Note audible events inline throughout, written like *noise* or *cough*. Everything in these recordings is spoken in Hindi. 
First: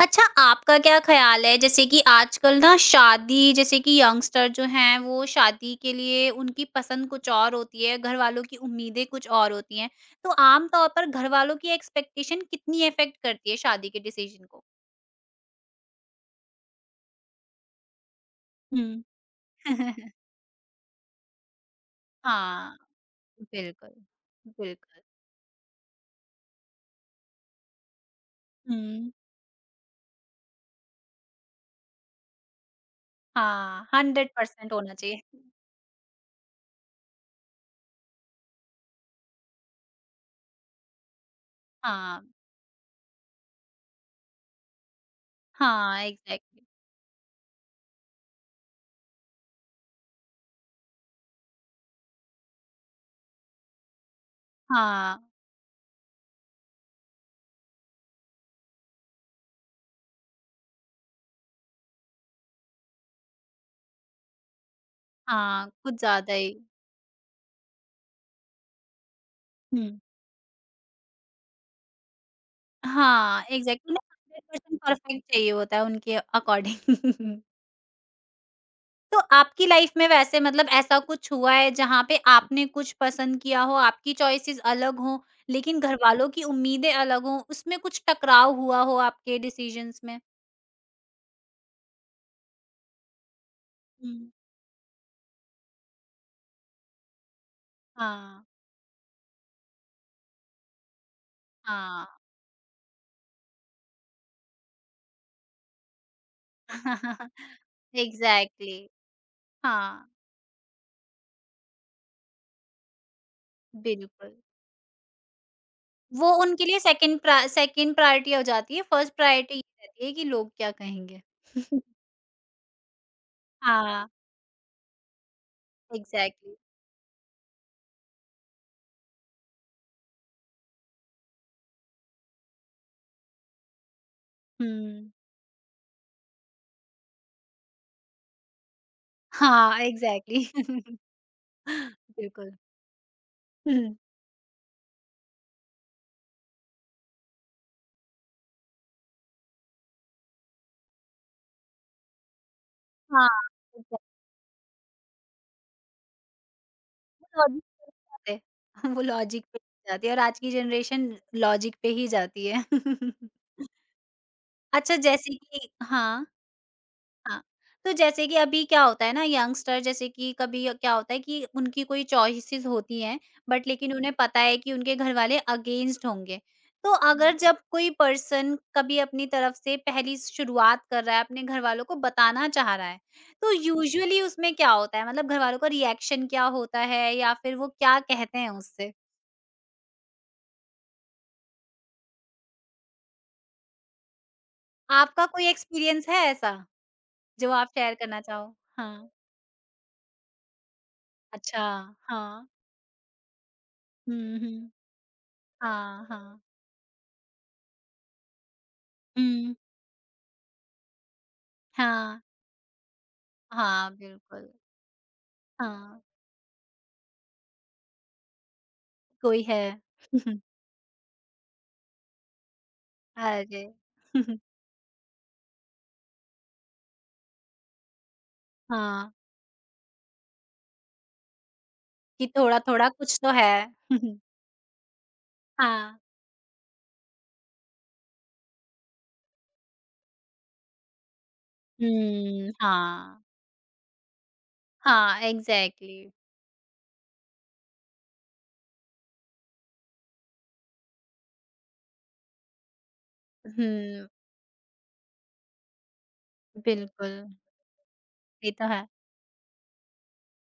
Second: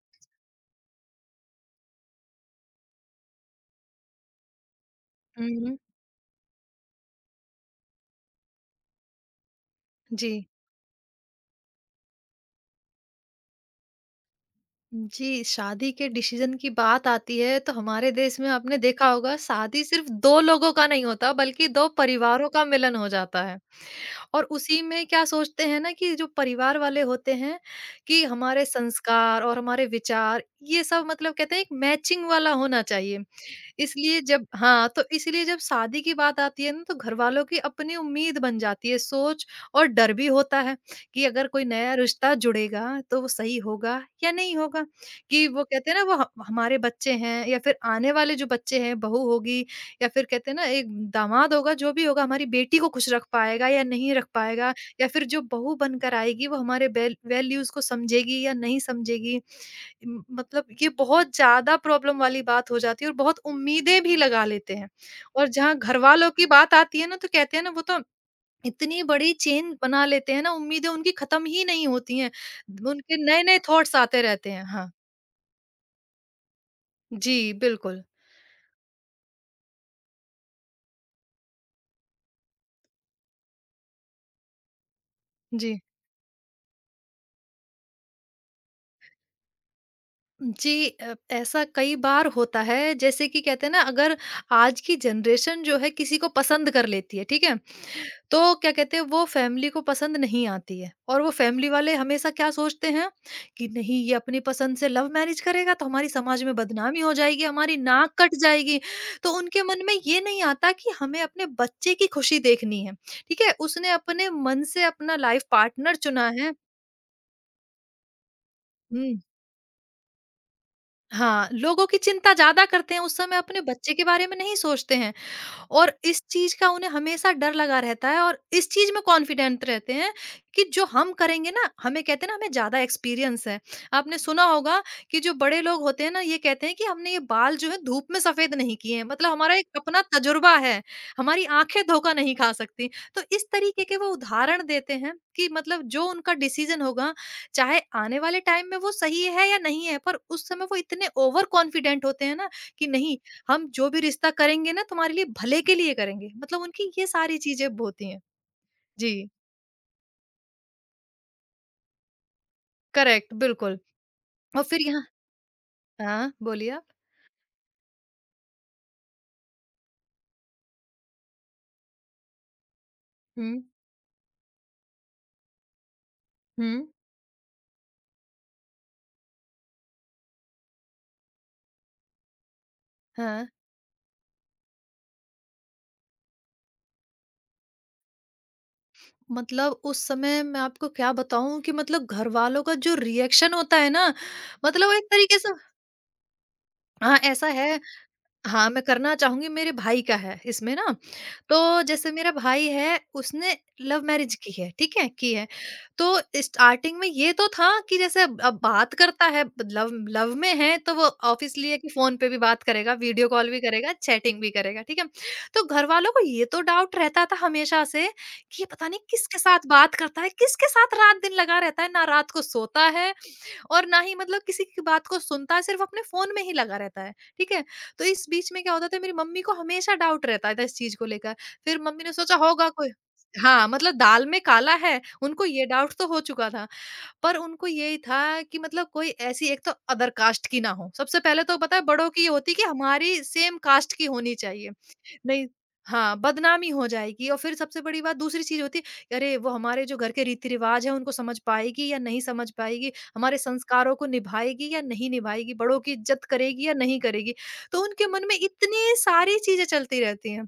अच्छा, आपका क्या ख़्याल है जैसे कि आजकल ना शादी जैसे कि यंगस्टर जो हैं वो शादी हुँ, के लिए उनकी पसंद कुछ और होती है, घरवालों की उम्मीदें कुछ और होती हैं। तो जी। आम तौर पर घरवालों की एक्सपेक्टेशन कितनी अफ़ेक्ट करती है शादी के डिसीज़न को? जी, शादी के डिसीज़न की बात आती है तो हमारे देश में आपने हुँ। देखा होगा शादी सिर्फ़ *laughs* 2 लोगों का नहीं होता, बल्कि 2 परिवारों का हाँ, मिलन हो जाता है। बिल्कुल, और उसी बिल्कुल। में क्या सोचते हैं ना कि जो परिवार वाले होते हैं, कि हमारे हुँ, संस्कार और हमारे विचार, ये सब मतलब कहते हैं एक मैचिंग वाला होना चाहिए। हाँ, इसलिए जब 100% हाँ, होना तो चाहिए। इसलिए जब शादी की बात आती है ना तो घरवालों की अपनी उम्मीद बन जाती है, सोच और डर भी होता है कि अगर कोई नया हाँ, रिश्ता जुड़ेगा तो वो सही होगा या नहीं होगा। कि वो कहते हैं हाँ, ना, वो ह एग्ज़ैक्टली हमारे बच्चे हैं या फिर आने वाले जो बच्चे हैं, बहू होगी या फिर कहते हैं ना एक दामाद होगा, जो भी होगा हमारी बेटी को खुश रख पाएगा या नहीं रख पाएगा, या हाँ, फिर जो बहू बनकर आएगी वो हमारे वैल्यूज़ को समझेगी या नहीं समझेगी। मतलब ये बहुत ज्यादा प्रॉब्लम वाली बात हो जाती है और बहुत उम्मीदें भी लगा लेते हैं। और हाँ, जहाँ कुछ घर वालों ज़्यादा की ही। बात आती है ना तो कहते हैं ना, वो तो इतनी बड़ी चेन हुँ। बना लेते हैं ना, उम्मीदें उनकी खत्म ही नहीं होती हैं। उनके हाँ, नए नए एग्ज़ैक्टली थॉट्स उन्हें आते रहते हैं। 100% हाँ, परफ़ेक्ट चाहिए होता है उनके अकॉर्डिंग। जी *laughs* बिल्कुल। तो आपकी लाइफ़ में वैसे मतलब ऐसा कुछ हुआ है जहाँ पे आपने कुछ पसंद किया हो, आपकी चॉइसेस अलग हों, लेकिन जी घरवालों की उम्मीदें अलग हों, उसमें कुछ टकराव हुआ हो आपके डिसीज़न्स में? जी, ऐसा कई बार होता है, जैसे कि कहते हैं ना, अगर हुँ। आज की जनरेशन जो है किसी को पसंद कर लेती है, ठीक है, हाँ, तो क्या कहते हैं, वो फैमिली को पसंद नहीं आती है, और वो फैमिली वाले हाँ। हमेशा क्या सोचते हैं कि नहीं, ये अपनी पसंद से लव मैरिज करेगा तो हमारी समाज में बदनामी हो *laughs* जाएगी, हमारी नाक कट जाएगी। एग्ज़ैक्टली, तो उनके मन में हाँ, ये नहीं आता कि हमें अपने बच्चे की खुशी देखनी है, ठीक है, उसने अपने बिल्कुल। मन से अपना लाइफ पार्टनर वो चुना है। उनके लिए सेकंड प्रायोरिटी हो जाती है, फर्स्ट हम्म। प्रायोरिटी ये रहती है कि लोग क्या कहेंगे। हाँ, *laughs* लोगों की चिंता ज्यादा करते हैं उस समय, अपने बच्चे के हाँ, बारे में नहीं सोचते हैं, और इस एग्ज़ैक्टली। चीज का उन्हें हमेशा डर लगा रहता है, और इस चीज में कॉन्फिडेंट रहते हैं कि जो हम करेंगे ना, हमें, कहते हैं ना, हमें ज्यादा एक्सपीरियंस है। आपने सुना होगा हुँ। कि जो बड़े लोग होते हैं ना, ये कहते हैं कि हमने ये बाल जो है धूप में सफेद नहीं किए हैं, मतलब हमारा एक हाँ, अपना एग्ज़ैक्टली तजुर्बा है, हमारी आंखें *laughs* धोखा नहीं खा बिल्कुल। सकती। तो इस तरीके हुँ, के वो उदाहरण देते हैं कि मतलब जो उनका डिसीजन होगा, चाहे आने वाले टाइम में वो सही है या नहीं है, पर उस समय वो इतने ओवर कॉन्फिडेंट होते हैं ना कि नहीं, हाँ, हम जो भी एग्ज़ैक्टली रिश्ता करेंगे ना तुम्हारे लिए भले के लिए करेंगे, मतलब उनकी ये सारी लॉजिक चीज़ें होती हैं। पे *laughs* वो जी, लॉजिक पे ही जाती है और आज की जनरेशन लॉजिक पे ही जाती है। करेक्ट *laughs* बिल्कुल। और फिर अच्छा यहाँ, जैसे कि हाँ। हाँ, बोलिए आप? हाँ, तो जैसे कि अभी क्या होता है ना यंगस्टर जैसे कि कभी क्या होता है कि उनकी कोई चॉइसेस होती हैं हुँ, बट लेकिन उन्हें पता है कि उनके घर वाले अगेंस्ट होंगे। हुँ, तो हुँ। अगर जब कोई पर्सन कभी अपनी तरफ से पहली शुरुआत कर रहा है, अपने घर वालों को बताना चाह रहा है, हाँ। तो यूजुअली उसमें क्या होता है? मतलब घर वालों का रिएक्शन क्या होता है या फिर वो क्या कहते हैं उससे? मतलब उस समय मैं आपको क्या बताऊँ कि मतलब घरवालों का जो रिएक्शन होता है ना, मतलब वो एक आपका तरीके कोई से। एक्सपीरियंस है ऐसा, हाँ, ऐसा जो आप है। शेयर करना चाहो? हाँ, मैं हाँ, करना चाहूँगी, मेरे भाई का है इसमें ना। अच्छा, तो जैसे मेरा हाँ। भाई है उसने लव मैरिज हुँ, की है, हुँ। ठीक है? की है। हाँ, तो हाँ। स्टार्टिंग में ये तो था कि जैसे अब बात करता है, हुँ। लव लव में है, तो वो ऑब्वियसली है कि फ़ोन हाँ, पे भी बात करेगा, वीडियो कॉल भी हाँ, करेगा, चैटिंग बिल्कुल। भी करेगा, ठीक है? तो हाँ, घरवालों को ये तो डाउट रहता था हमेशा से कि ये पता नहीं किसके कोई है। साथ बात करता है, *laughs* किसके साथ रात-दिन लगा रहता है, ना रात को सोता है अरे! और ना ही *laughs* मतलब किसी की बात को सुनता है, सिर्फ अपने फ़ोन में ही लगा रहता है, ठीक है? तो इस बीच में क्या होता था, हाँ, मेरी मम्मी को हमेशा डाउट रहता था इस चीज़ को लेकर। फिर मम्मी ने कि सोचा होगा थोड़ा-थोड़ा कोई। कुछ तो है। हाँ, मतलब *laughs* दाल में काला है, उनको ये डाउट हाँ। तो हो चुका था, पर उनको यही था कि मतलब कोई ऐसी, एक तो अदर कास्ट की ना हो। सबसे पहले तो पता है बड़ों की ये हुँ, होती है कि हमारी हाँ। सेम कास्ट की होनी चाहिए। हाँ, नहीं, एग्ज़ैक्टली। हाँ, बदनामी हो जाएगी, और फिर सबसे बड़ी बात दूसरी चीज़ होती है कि अरे वो हमारे जो घर के रीति-रिवाज हैं उनको समझ पाएगी या नहीं समझ पाएगी, हमारे संस्कारों को हुँ, निभाएगी या नहीं निभाएगी, बड़ों की इज़्ज़त करेगी या नहीं बिल्कुल, करेगी। तो उनके मन में ये तो है। इतनी सारी चीज़ें चलती रहती हैं।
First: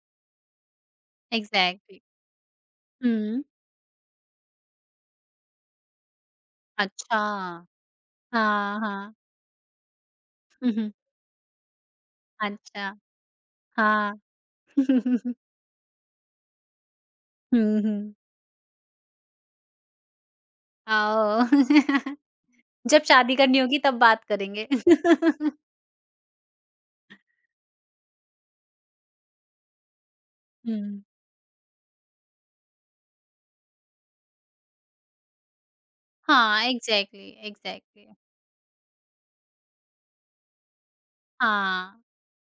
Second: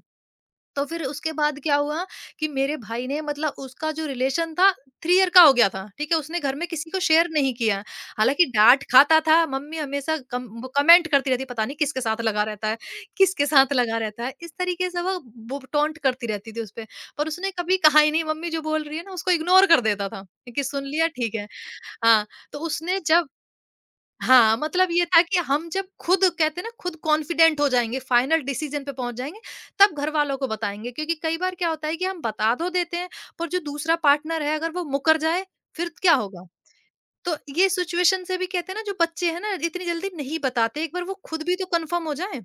तो फिर उसके बाद क्या एग्ज़ैक्टली। हुआ कि मेरे भाई ने, हुँ, मतलब उसका जो रिलेशन था 3 ईयर का हो गया था, ठीक है? उसने घर में किसी को अच्छा। शेयर नहीं किया। हालाँकि हाँ, डाँट हाँ। खाता था, मम्मी हमेशा कम *laughs* वो हम्म, कमेंट करती रहती है, पता नहीं किसके साथ लगा रहता है, अच्छा, किसके साथ लगा हाँ। रहता है। इस तरीके से वो *laughs* वो टॉन्ट करती रहती थी उस पे, पर उसने कभी हुँ, कहा ही हुँ। नहीं। मम्मी जो बोल रही है ना उसको इग्नोर कर देता था, कि सुन लिया ठीक है। ओह! *laughs* हाँ। तो उसने जब जब शादी करनी होगी तब बात हाँ, करेंगे। मतलब ये था कि *laughs* हम जब खुद, कहते हैं ना, खुद कॉन्फिडेंट हो जाएँगे, फाइनल डिसीज़न पे पहुँच जाएँगे, तब घरवालों को बताएँगे, हुँ। क्योंकि कई बार क्या होता है कि हम बता तो देते हैं, पर जो दूसरा पार्टनर है अगर वो मुकर जाए, फिर क्या होगा? हाँ, एग्ज़ैक्टली, तो ये एग्ज़ैक्टली। सिचुएशन से भी, कहते हैं ना, जो बच्चे हैं ना इतनी जल्दी नहीं बताते, एक बार वो खुद भी तो हाँ, कन्फर्म हो जाएँ।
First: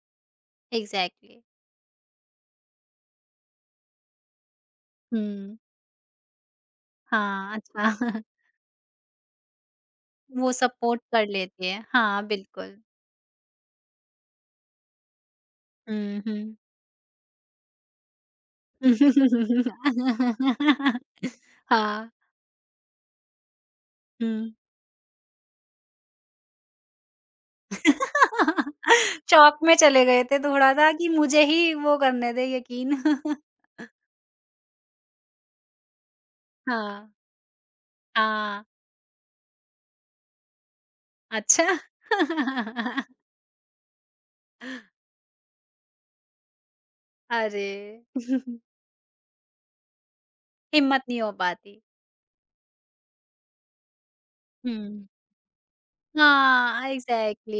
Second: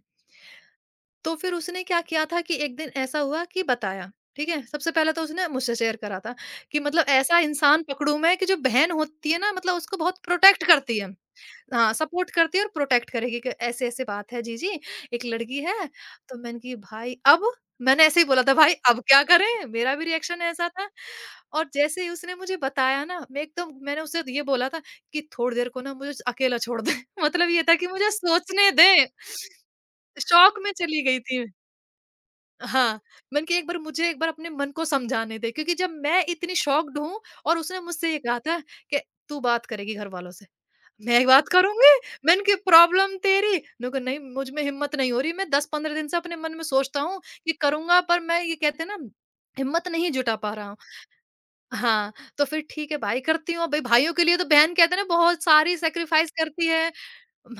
तो एग्ज़ैक्टली। फिर उसने क्या किया था कि एक दिन ऐसा हुआ कि बताया, ठीक है? सबसे पहले तो उसने हुँ, मुझसे शेयर करा था कि मतलब ऐसा हाँ, इंसान पकड़ूँ अच्छा मैं *laughs* कि जो बहन होती है ना मतलब उसको बहुत वो प्रोटेक्ट करती सपोर्ट है। कर लेती है। हाँ, हाँ, सपोर्ट करती है और बिल्कुल। प्रोटेक्ट करेगी, कि ऐसे-ऐसे बात है जीजी, एक लड़की है। हुँ, तो हुँ। मैंने की, भाई अब? मैंने ऐसे ही बोला था, भाई अब क्या करें? मेरा भी रिएक्शन ऐसा था, *laughs* और जैसे ही हाँ, उसने मुझे बताया ना, मैंने उससे हुँ। ये बोला था कि थोड़ी देर को ना मुझे अकेला छोड़ दें *laughs* मतलब ये था कि मुझे सोचने दें। शॉक *laughs* में चले गए थे शॉक में थोड़ा-सा चली कि गई थी मुझे मैं। ही वो करने दें यकीन। हाँ, मैंने *laughs* कहा एक बार, मुझे एक बार अपने मन को समझाने दे, क्योंकि जब मैं इतनी शॉक्ड हाँ, हूँ, और उसने मुझसे ये कहा था हाँ, कि तू बात करेगी घरवालों से। मैं बात अच्छा। करूँगी? मैंने कहा *laughs* प्रॉब्लम तेरी, मैंने कहा नहीं मुझ में हिम्मत नहीं हो रही, मैं 10-15 दिन से अपने मन में सोचता हूँ कि करूँगा, अरे! पर मैं, ये *laughs* कहते हैं ना, हिम्मत नहीं जुटा पा रहा हूँ। हिम्मत नहीं हो पाती। हाँ, तो फिर ठीक है भाई, करती हूँ। भई, भाइयों के लिए तो बहन, कहते हैं ना, हुँ। बहुत सारी सैक्रिफाइस करती हाँ, है।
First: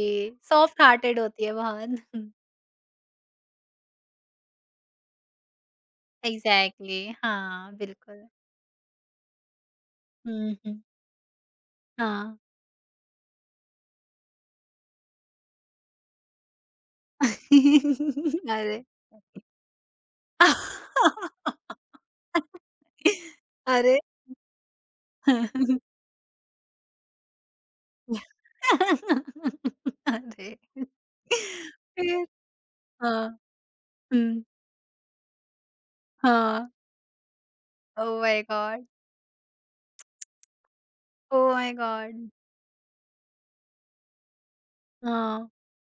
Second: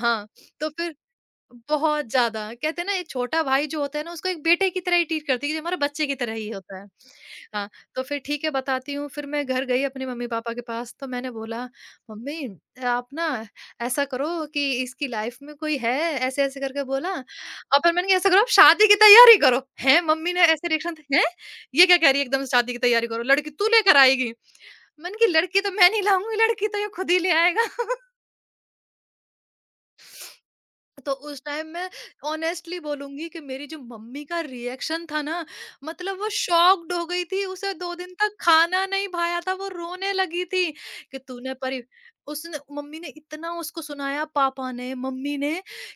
हाँ, तो सॉफ्ट फिर हार्टेड होती है बहुत। बहुत *laughs* ज़्यादा, कहते हैं ना, एक छोटा भाई जो होता है ना उसको एक बेटे की तरह ही ट्रीट करती है, जो हमारे बच्चे की तरह ही होता है। एग्ज़ैक्टली हाँ, हाँ, तो फिर बिल्कुल। ठीक है बताती हूँ, फिर मैं घर गई अपने मम्मी-पापा हुँ, के हुँ। पास, तो मैंने बोला, हाँ। मम्मी आप ना ऐसा करो कि इसकी लाइफ में कोई है, ऐसे-ऐसे करके बोला। और फिर मैंने कहा ऐसा करो, आप *laughs* अरे! शादी की तैयारी करो। हैं? मम्मी ने ऐसे रिएक्शन हैं? ये क्या *laughs* कह रही है, एकदम से शादी की तैयारी करो, लड़की तू लेकर अरे! आएगी? मैंने कहा, लड़की तो मैं *laughs* नहीं लाऊँगी, लड़की तो ये खुद ही ले आएगा। अरे! तो उस टाइम मैं फिर? ऑनेस्टली बोलूँगी हाँ, कि मेरी जो मम्मी का हुँ, रिएक्शन था ना, मतलब वो हाँ। शॉक्ड हो गई थी, उसे 2 दिन ओह तक माय गॉड! खाना नहीं भाया था, वो रोने लगी थी कि ओह तूने, माय परी, गॉड! उसने, मम्मी ने इतना उसको सुनाया, पापा ने, मम्मी हाँ, ने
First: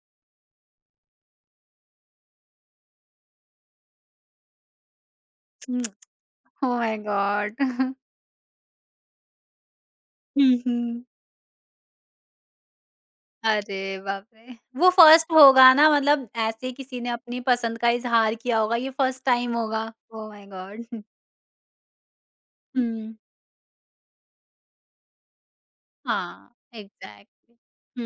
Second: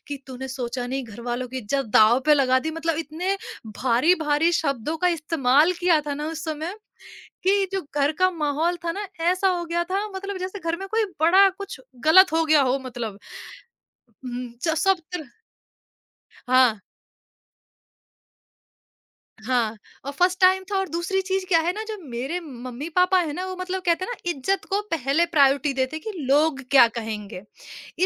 कि तूने सोचा नहीं, घरवालों की इज़्ज़त दाँव पे लगा दी, मतलब इतने भारी-भारी शब्दों का इस्तेमाल किया था ना उस ओह समय, माय गॉड! कि जो *laughs* घर का माहौल था ना, ऐसा हो गया था मतलब हुँ, जैसे घर में हुँ। कोई बड़ा कुछ गलत हो गया हो मतलब। अरे बाप हुँ, रे! च वो सब तर फर्स्ट होगा ना मतलब ऐसे हाँ, किसी ने अपनी पसंद का इज़हार किया होगा, ये फर्स्ट टाइम हाँ, होगा। और ओह फर्स्ट माय टाइम था, गॉड! और *laughs* दूसरी चीज़ क्या है ना, जो मेरे हुँ। मम्मी-पापा है ना वो, मतलब कहते हैं ना, इज़्ज़त को पहले प्रायोरिटी देते कि हाँ, लोग क्या कहेंगे। एग्ज़ैक्टली।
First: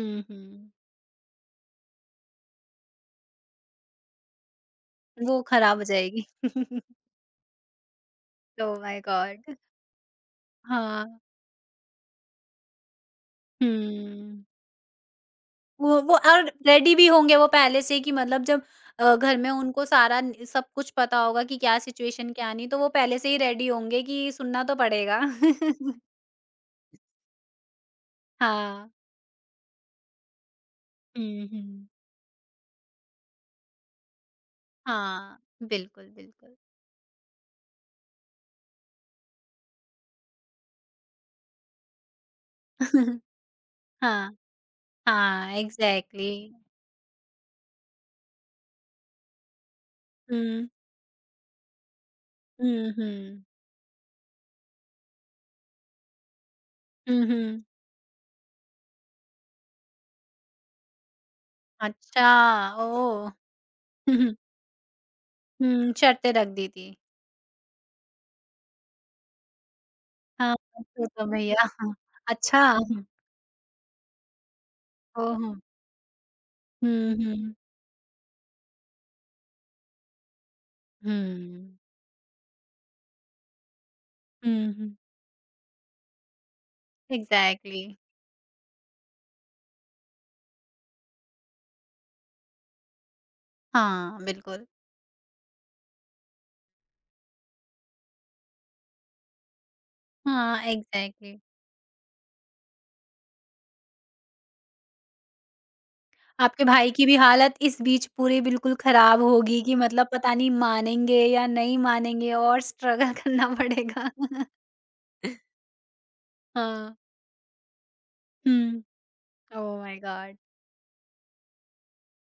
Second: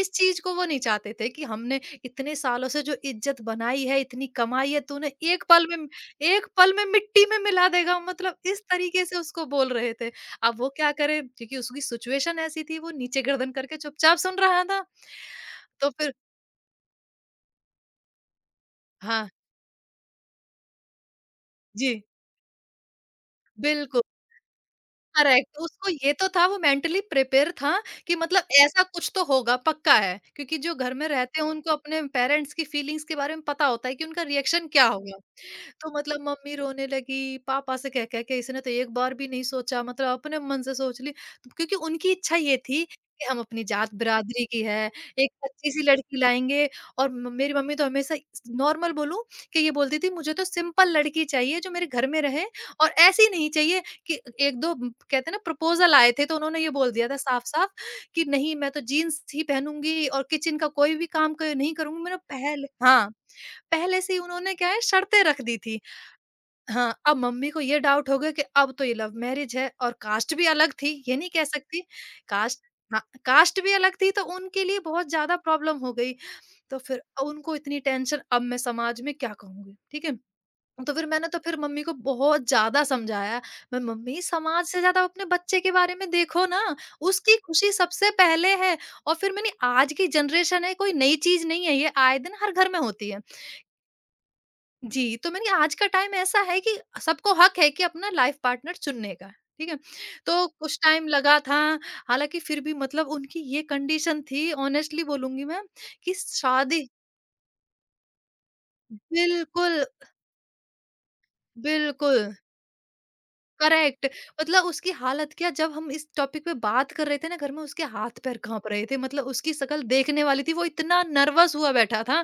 इस चीज़ को वो हुँ। नहीं चाहते थे कि हमने इतने सालों से जो इज़्ज़त बनाई है, इतनी कमाई है, तूने वो एक पल खराब हो में, जाएगी। एक पल *laughs* में मिट्टी में मिला देगा, मतलब इस ओह माय तरीके से उसको गॉड! बोल रहे थे। अब वो क्या हाँ। करे, क्योंकि उसकी सिचुएशन ऐसी थी वो नीचे गर्दन करके चुपचाप सुन हुँ। रहा था। तो वो फिर, वो और रेडी भी होंगे वो पहले से कि मतलब जब हाँ, घर में उनको सारा न सब कुछ पता होगा कि क्या जी, सिचुएशन क्या नहीं, तो वो पहले से ही रेडी बिल्कुल। होंगे कि सुनना तो पड़ेगा। करेक्ट, तो उसको *laughs* ये तो था, वो मेंटली प्रिपेयर था कि मतलब ऐसा हाँ। कुछ तो होगा पक्का है, क्योंकि जो घर में रहते हुँ, हैं उनको हुँ। अपने पेरेंट्स की फीलिंग्स के बारे में पता होता है कि उनका रिएक्शन क्या होगा। हाँ, तो बिल्कुल, मतलब मम्मी बिल्कुल। रोने लगी, पापा से कह कह के, इसने तो एक बार भी नहीं सोचा, मतलब अपने मन से सोच ली। तो क्योंकि उनकी इच्छा ये थी *laughs* कि हम अपनी जात हाँ, बिरादरी की है, एक हाँ, अच्छी-सी लड़की एग्ज़ैक्टली। लाएँगे, और म मेरी मम्मी तो हमेशा, नॉर्मल बोलूँ, कि ये बोलती थी मुझे तो हुँ, सिंपल लड़की चाहिए जो मेरे घर में रहे, हुँ, और ऐसी हुँ। नहीं चाहिए कि 1-2, कहते हैं ना, प्रपोज़ल आए थे तो उन्होंने ये बोल दिया था हुँ, हुँ। साफ-साफ कि नहीं, मैं तो जीन्स ही पहनूँगी और किचन का कोई भी काम क नहीं करूँगी। मैंने अच्छा, पहले हाँ, ओह! पहले से ही *laughs* उन्होंने क्या है शर्तें रख दी थी। हुँ, शर्तें रख दी थी। हाँ, अब मम्मी को ये डाउट हो गया कि अब तो ये लव मैरिज है और कास्ट भी हाँ, अलग थी, ये तो नहीं कह भैया सकती। हाँ, कास्ट अच्छा, हाँ, कास्ट भी अलग थी तो उनके लिए बहुत ज़्यादा ओह! प्रॉब्लम हो गई। तो फिर हुँ, हुँ, हुँ। उनको इतनी टेंशन अब मैं समाज में क्या कहूँगी, ठीक है? तो फिर मैंने तो फिर मम्मी को बहुत ज़्यादा समझाया। मैं मम्मी समाज हुँ, से हुँ, ज़्यादा अपने बच्चे के बारे में देखो ना, उसकी खुशी एग्ज़ैक्टली। सबसे पहले है। और फिर मैंने आज की जनरेशन है कोई नई चीज़ नहीं है, ये आए दिन हर घर में होती है। हाँ, बिल्कुल। जी, तो मैंने कहा, आज का टाइम ऐसा है कि सबको हक है कि अपना लाइफ़ पार्टनर चुनने का, ठीक है? तो हाँ, कुछ टाइम एग्ज़ैक्टली। लगा था, हालाँकि फिर भी उनकी ये कंडीशन थी ऑनेस्टली बोलूँगी मैं कि आपके शादी भाई की भी हालत इस बीच पूरी बिल्कुल ख़राब होगी कि बिल्कुल, मतलब पता नहीं मानेंगे या नहीं बिल्कुल, मानेंगे और स्ट्रगल करना करेक्ट। पड़ेगा। *laughs* उसकी हालत क्या जब हम इस टॉपिक पे बात हाँ। कर रहे थे ना घर में उसके हाथ-पैर काँप हुँ। रहे थे, मतलब उसकी ओह शक्ल माय देखने गॉड! वाली थी, वो इतना नर्वस हुआ बैठा था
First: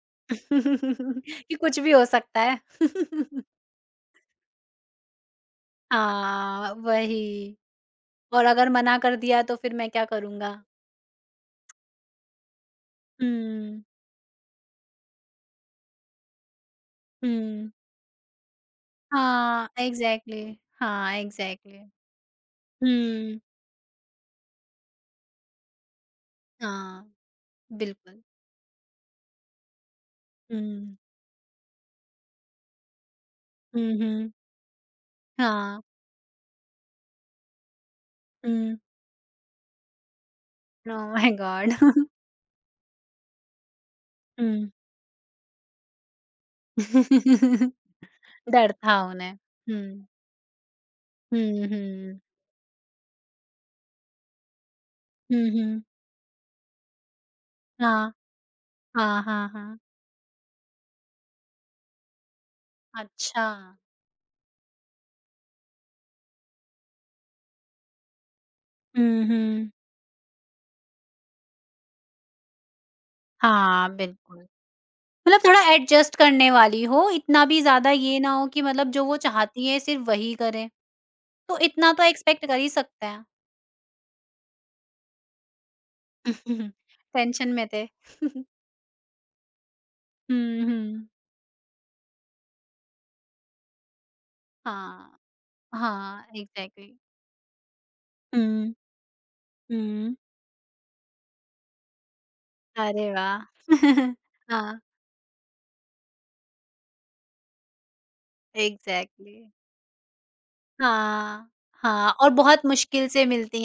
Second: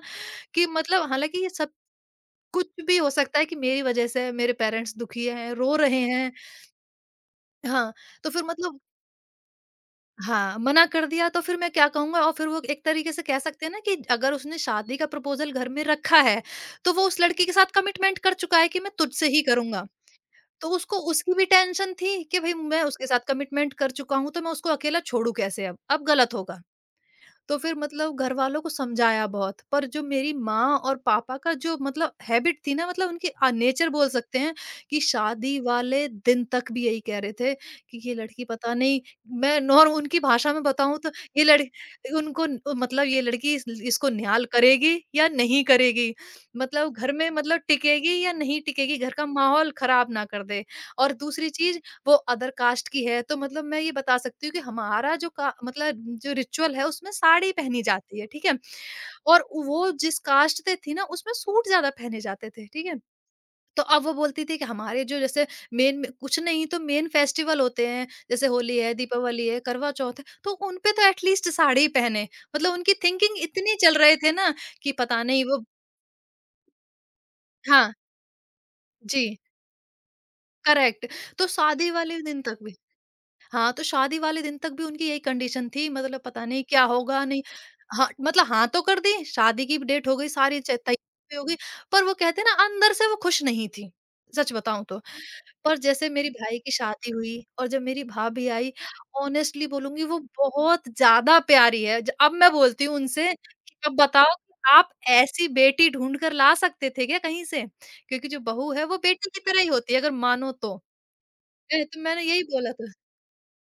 कि *laughs* हालाँकि ये कि सब कुछ भी हो सकता है। कुछ भी हो सकता *laughs* है कि मेरी वज़ह से मेरे पेरेंट्स दुखी हैं, रो रहे हैं। हाँ, वही। हाँ, तो फिर और अगर मना कर दिया तो फिर मैं क्या करूँगा? हाँ, मना कर दिया तो फिर मैं क्या कहूँगा और फिर वो एक तरीके से कह सकते हैं ना हुँ, कि अगर उसने शादी का प्रपोज़ल घर में रखा है, तो वो उस लड़की के हुँ। साथ कमिटमेंट कर चुका है कि मैं तुझसे ही हाँ, करूँगा। एग्ज़ैक्टली। तो उसको हाँ, उसकी भी एग्ज़ैक्टली। टेंशन थी कि भई मैं उसके साथ हुँ। कमिटमेंट कर चुका हूँ, तो मैं उसको अकेला छोड़ूँ कैसे अब? अब गलत होगा। हाँ, तो फिर बिल्कुल। घरवालों को समझाया बहुत, पर जो मेरी माँ हुँ। और पापा का जो हैबिट थी ना उनकी नेचर हुँ, बोल हुँ। सकते हैं कि शादी हाँ। वाले दिन तक भी यही कह रहे थे कि ये लड़की पता हुँ। नहीं। मैं नॉर उनकी भाषा में बताऊँ ओह तो माय ये लड़ गॉड! *laughs* उनको न- मतलब ये लड़की इस इसको न्याल हुँ। करेगी या नहीं करेगी। घर में *laughs* टिकेगी या नहीं डर टिकेगी, था घर का उन्हें। माहौल हुँ। खराब ना कर दे। और दूसरी हुँ, चीज़, वो हुँ। अदर कास्ट की है, तो मैं ये बता सकती हूँ कि हमारा जो हुँ, का हुँ। मतलब जो रिचुअल है उसमें साड़ी पहनी हाँ। जाती है, ठीक है? हाँ, हाँ, और हाँ। वो जिस कास्ट से थी ना उसमें सूट ज़्यादा पहने जाते थे, ठीक है? अच्छा। तो अब वो बोलती थी कि हमारे जो जैसे मेन में कुछ नहीं तो मेन फेस्टिवल होते हैं, जैसे होली है, हुँ, दीपावली है, हुँ। करवा चौथ है, तो उन पे तो एट लीस्ट साड़ी पहने। उनकी थिंकिंग इतनी हाँ, चल रहे थे बिल्कुल। ना कि पता मतलब नहीं थोड़ा वो एडजस्ट करने वाली हो, इतना भी ज़्यादा हाँ, ये ना हो कि मतलब जो वो जी, चाहती है सिर्फ़ वही करें, करेक्ट। तो तो शादी इतना तो वाले दिन एक्सपेक्ट कर तक ही भी सकते हैं। हाँ, तो शादी वाले दिन तक भी उनकी यही कंडीशन थी पता नहीं *laughs* क्या होगा नहीं टेंशन में थे। हाँ, *laughs* हाँ तो कर दी, शादी की डेट हो गई, सारी हुँ, च हुँ। तैयारी हो गई, पर वो कहते हैं ना अंदर से वो खुश नहीं थी, सच बताऊँ तो। हाँ, पर जैसे हाँ, मेरी भाई की एग्ज़ैक्टली। शादी हुई और जब मेरी भाभी आई, हुँ, ऑनेस्टली बोलूँगी हुँ। वो बहुत ज़्यादा प्यारी है। ज अब मैं बोलती हूँ अरे उनसे वाह! कि अब *laughs* बताओ कि हाँ, आप ऐसी बेटी ढूँढ कर ला सकते थे क्या कहीं से? क्योंकि जो बहू है वो बेटी एग्ज़ैक्टली। की तरह ही होती है अगर मानो तो। हाँ, ए तो हाँ मैंने और यही बहुत बोला था। मुश्किल से मिलती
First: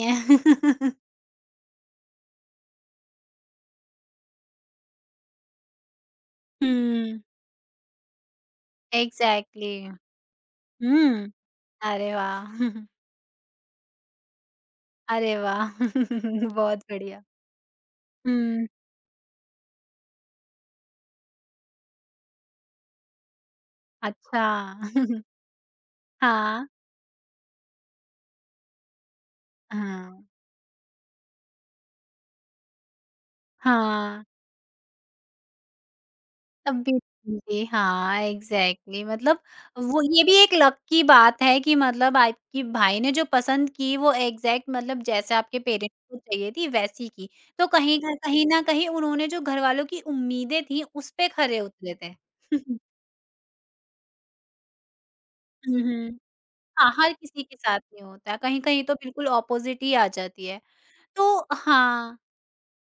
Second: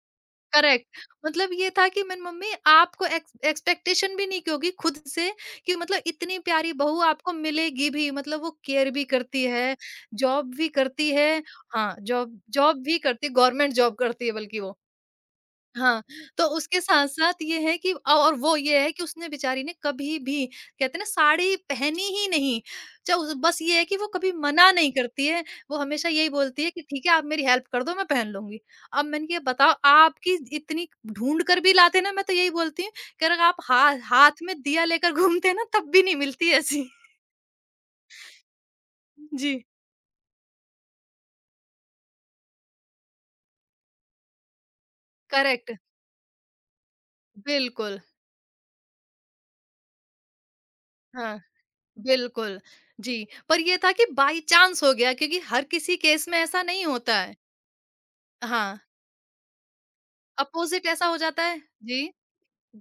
करेक्ट। हैं। *laughs* ये था कि मेरी मम्मी आपको एक्सपेक्टेशन भी नहीं की होगी खुद से कि इतनी प्यारी बहू हुँ, आपको मिलेगी भी, वो केयर भी करती एग्ज़ैक्टली। है, जॉब भी करती है, हुँ, हाँ अरे जॉब वाह! जॉब *laughs* भी करती, गवर्नमेंट जॉब करती है बल्कि वो अरे वाह! हाँ, तो *laughs* बहुत उसके बढ़िया। साथ-साथ ये है कि औ और वो हुँ, ये है कि उसने बेचारी ने कभी भी कहते हैं ना साड़ी पहनी ही नहीं। च उस बस ये है कि वो कभी अच्छा। मना नहीं *laughs* करती है, वो हमेशा यही बोलती हाँ, है कि ठीक है आप मेरी हेल्प कर दो मैं पहन लूँगी। अब मैंने कहा बताओ हाँ, आपकी इतनी ढूँढ कर भी लाते ना मैं तो यही बोलती हूँ कि अगर आप हा हाँ। हाथ में दिया लेकर घूमते ना तब भी नहीं मिलती तब ऐसी। भी जी, हाँ, एग्ज़ैक्टली मतलब जी, वो ये भी एक लक की बात है कि मतलब आपके भाई ने जो पसंद की वो एग्ज़ैक्ट मतलब जैसे आपके करेक्ट। पेरेंट्स को चाहिए थी वैसी की। तो कहीं बिल्कुल, न कहीं उन्होंने जो घरवालों की उम्मीदें थी उस पे हाँ, खरे उतरे थे। बिल्कुल। *laughs* जी, पर ये था कि बाय चांस हो गया क्योंकि हर हुँ, किसी हुँ। केस में ऐसा नहीं हाँ, हर होता है। किसी के साथ नहीं होता है, हाँ, कहीं-कहीं तो बिल्कुल ऑपोज़िट ही आ जाती है। अपोज़िट ऐसा हो जाता तो है। जी। हाँ।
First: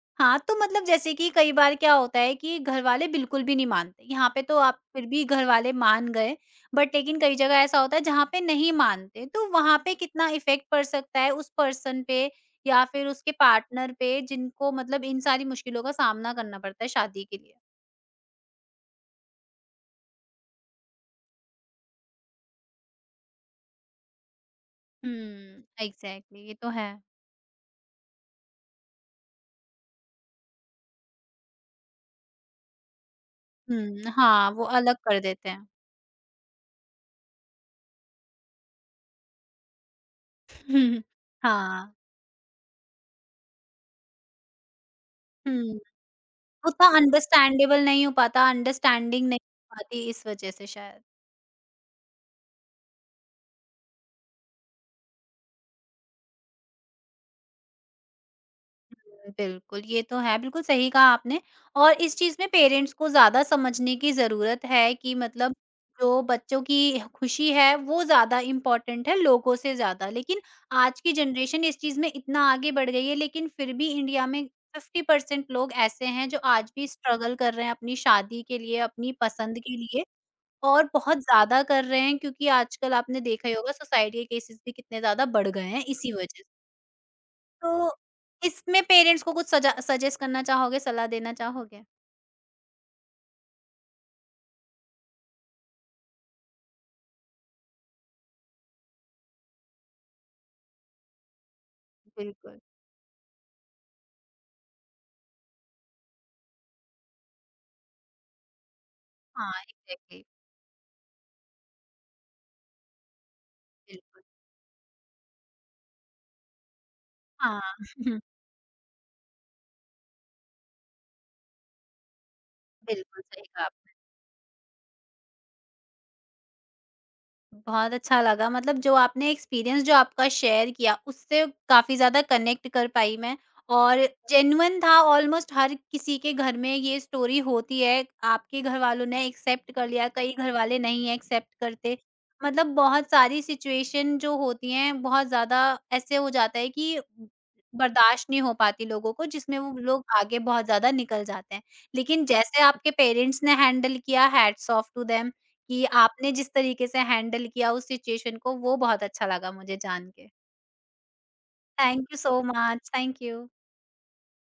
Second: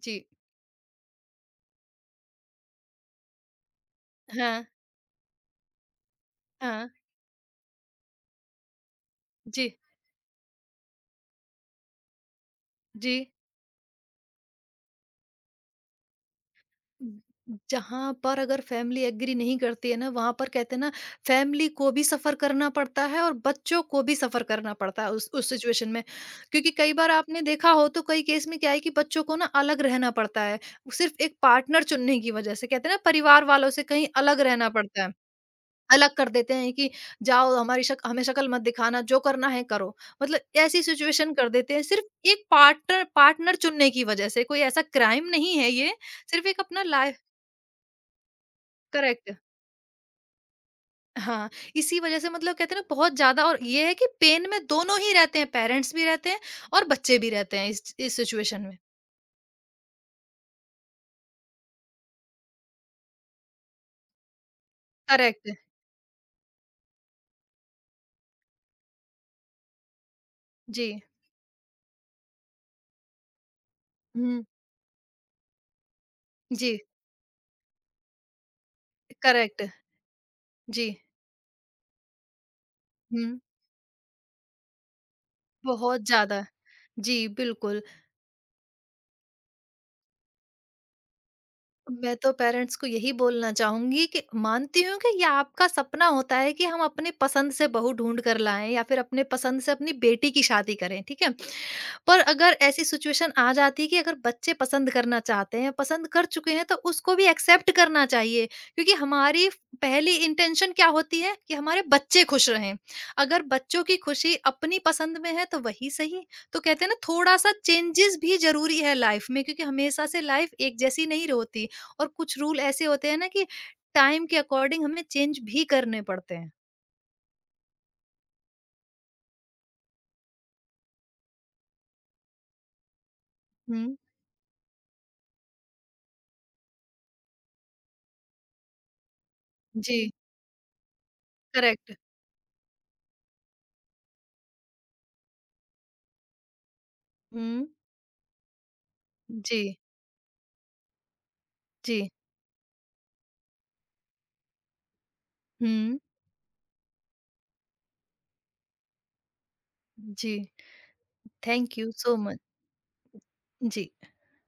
जी। हाँ, तो मतलब जैसे कि कई बार क्या होता है कि घरवाले बिल्कुल भी नहीं मानते। यहाँ पे तो हाँ, आप फिर भी घरवाले मान गए, हाँ। बट लेकिन कई जगह ऐसा होता है जहाँ पे नहीं मानते, तो जी, वहाँ पे कितना इफ़ेक्ट पड़ सकता है उस पर्सन पे या फिर जी। उसके पार्टनर पे जिनको मतलब इन सारी मुश्किलों का सामना करना पड़ता है शादी के लिए? जहाँ पर अगर फैमिली एग्री नहीं करती है ना, वहाँ पर कहते हैं ना, फैमिली को भी सफ़र करना पड़ता है और बच्चों को भी सफ़र करना पड़ता हुँ, है उस सिचुएशन में। एग्ज़ैक्टली ये तो क्योंकि है। कई बार आपने देखा हो तो कई केस में क्या है कि बच्चों को ना अलग रहना पड़ता है, सिर्फ़ एक पार्टनर चुनने की वज़ह से। कहते हैं ना परिवार वालों से कहीं हुँ, अलग हाँ, वो रहना अलग पड़ता है। कर देते हैं। अलग कर देते हैं कि जाओ, हमारी शक हमें शक्ल मत दिखाना, जो करना है करो। मतलब *laughs* ऐसी हम्म, सिचुएशन कर देते हैं हाँ, सिर्फ़ एक पार्टनर पार्टनर चुनने की वजह से, कोई ऐसा क्राइम नहीं है हुँ, ये, सिर्फ़ एक अपना उतना लाइफ़ अंडरस्टैंडेबल नहीं हो पाता, अंडरस्टैंडिंग करेक्ट। नहीं हो पाती इस वजह से शायद। हाँ, इसी वजह से कहते हैं ना बहुत ज़्यादा और ये है कि पेन में दोनों ही रहते हैं, पेरेंट्स भी रहते हैं और बच्चे भी रहते हैं इस सिचुएशन में। बिल्कुल, ये तो है, बिल्कुल सही कहा आपने और इस चीज़ में पेरेंट्स को ज़्यादा समझने की ज़रूरत है कि करेक्ट। मतलब जो बच्चों की खुशी है, वो ज़्यादा इम्पोर्टेंट है लोगों से ज़्यादा। लेकिन जी। आज की जनरेशन इस चीज़ में इतना आगे बढ़ गई है, लेकिन फिर भी इंडिया में हुँ, 50% लोग ऐसे हैं जो आज जी, भी स्ट्रगल कर रहे हैं अपनी शादी के लिए, अपनी पसंद करेक्ट। के लिए और जी। बहुत ज़्यादा कर रहे हैं क्योंकि आजकल आपने हुँ, देखा ही होगा सोसाइटी के केसेज़ भी कितने ज़्यादा बढ़ गए हैं बहुत इसी वज़ह ज़्यादा। जी, बिल्कुल। तो इसमें पेरेंट्स को कुछ सजा सजेस्ट करना चाहोगे, सलाह देना चाहोगे? मैं तो पेरेंट्स को यही बोलना चाहूंगी कि मानती हूँ कि ये आपका सपना होता है कि हम अपने पसंद से बहू ढूंढ कर लाएं या फिर अपने पसंद से अपनी बेटी की शादी करें, ठीक है, पर अगर बिल्कुल। ऐसी सिचुएशन आ जाती है कि अगर बच्चे पसंद करना चाहते हैं, पसंद कर चुके हैं, तो उसको भी एक्सेप्ट करना चाहिए क्योंकि हमारी हाँ, पहली एग्ज़ैक्टली, इंटेंशन क्या होती है कि हमारे बच्चे खुश रहें। अगर बच्चों की बिल्कुल। खुशी अपनी पसंद में है तो वही सही। तो कहते हैं ना थोड़ा सा हाँ, चेंजेस *laughs* भी जरूरी है लाइफ में क्योंकि हमेशा से लाइफ एक जैसी नहीं होती और कुछ रूल ऐसे होते हैं बिल्कुल ना सही कि कहा आपने। टाइम के अकॉर्डिंग हमें चेंज भी करने पड़ते हैं। बहुत अच्छा लगा मतलब जो आपने एक्सपीरियंस जो आपका शेयर किया उससे काफ़ी ज़्यादा कनेक्ट कर पाई मैं हुँ। और जेन्युइन था ऑलमोस्ट हर किसी के घर में ये स्टोरी होती है आपके घर वालों ने एक्सेप्ट कर लिया जी, कई घर वाले नहीं एक्सेप्ट करेक्ट। करते मतलब बहुत सारी सिचुएशन जो होती हैं बहुत ज़्यादा ऐसे हो जाता है कि हुँ। बर्दाश्त नहीं हो पाती लोगों को जिसमें वो जी, लोग आगे बहुत ज़्यादा निकल जाते हैं जी। लेकिन जैसे आपके पेरेंट्स ने हैंडल किया हैट्स ऑफ टू देम कि हुँ। आपने जिस तरीके से हैंडल किया उस सिचुएशन को वो बहुत अच्छा लगा मुझे जान के। जी, thank you thank so you so much. Much, thank you. Ji.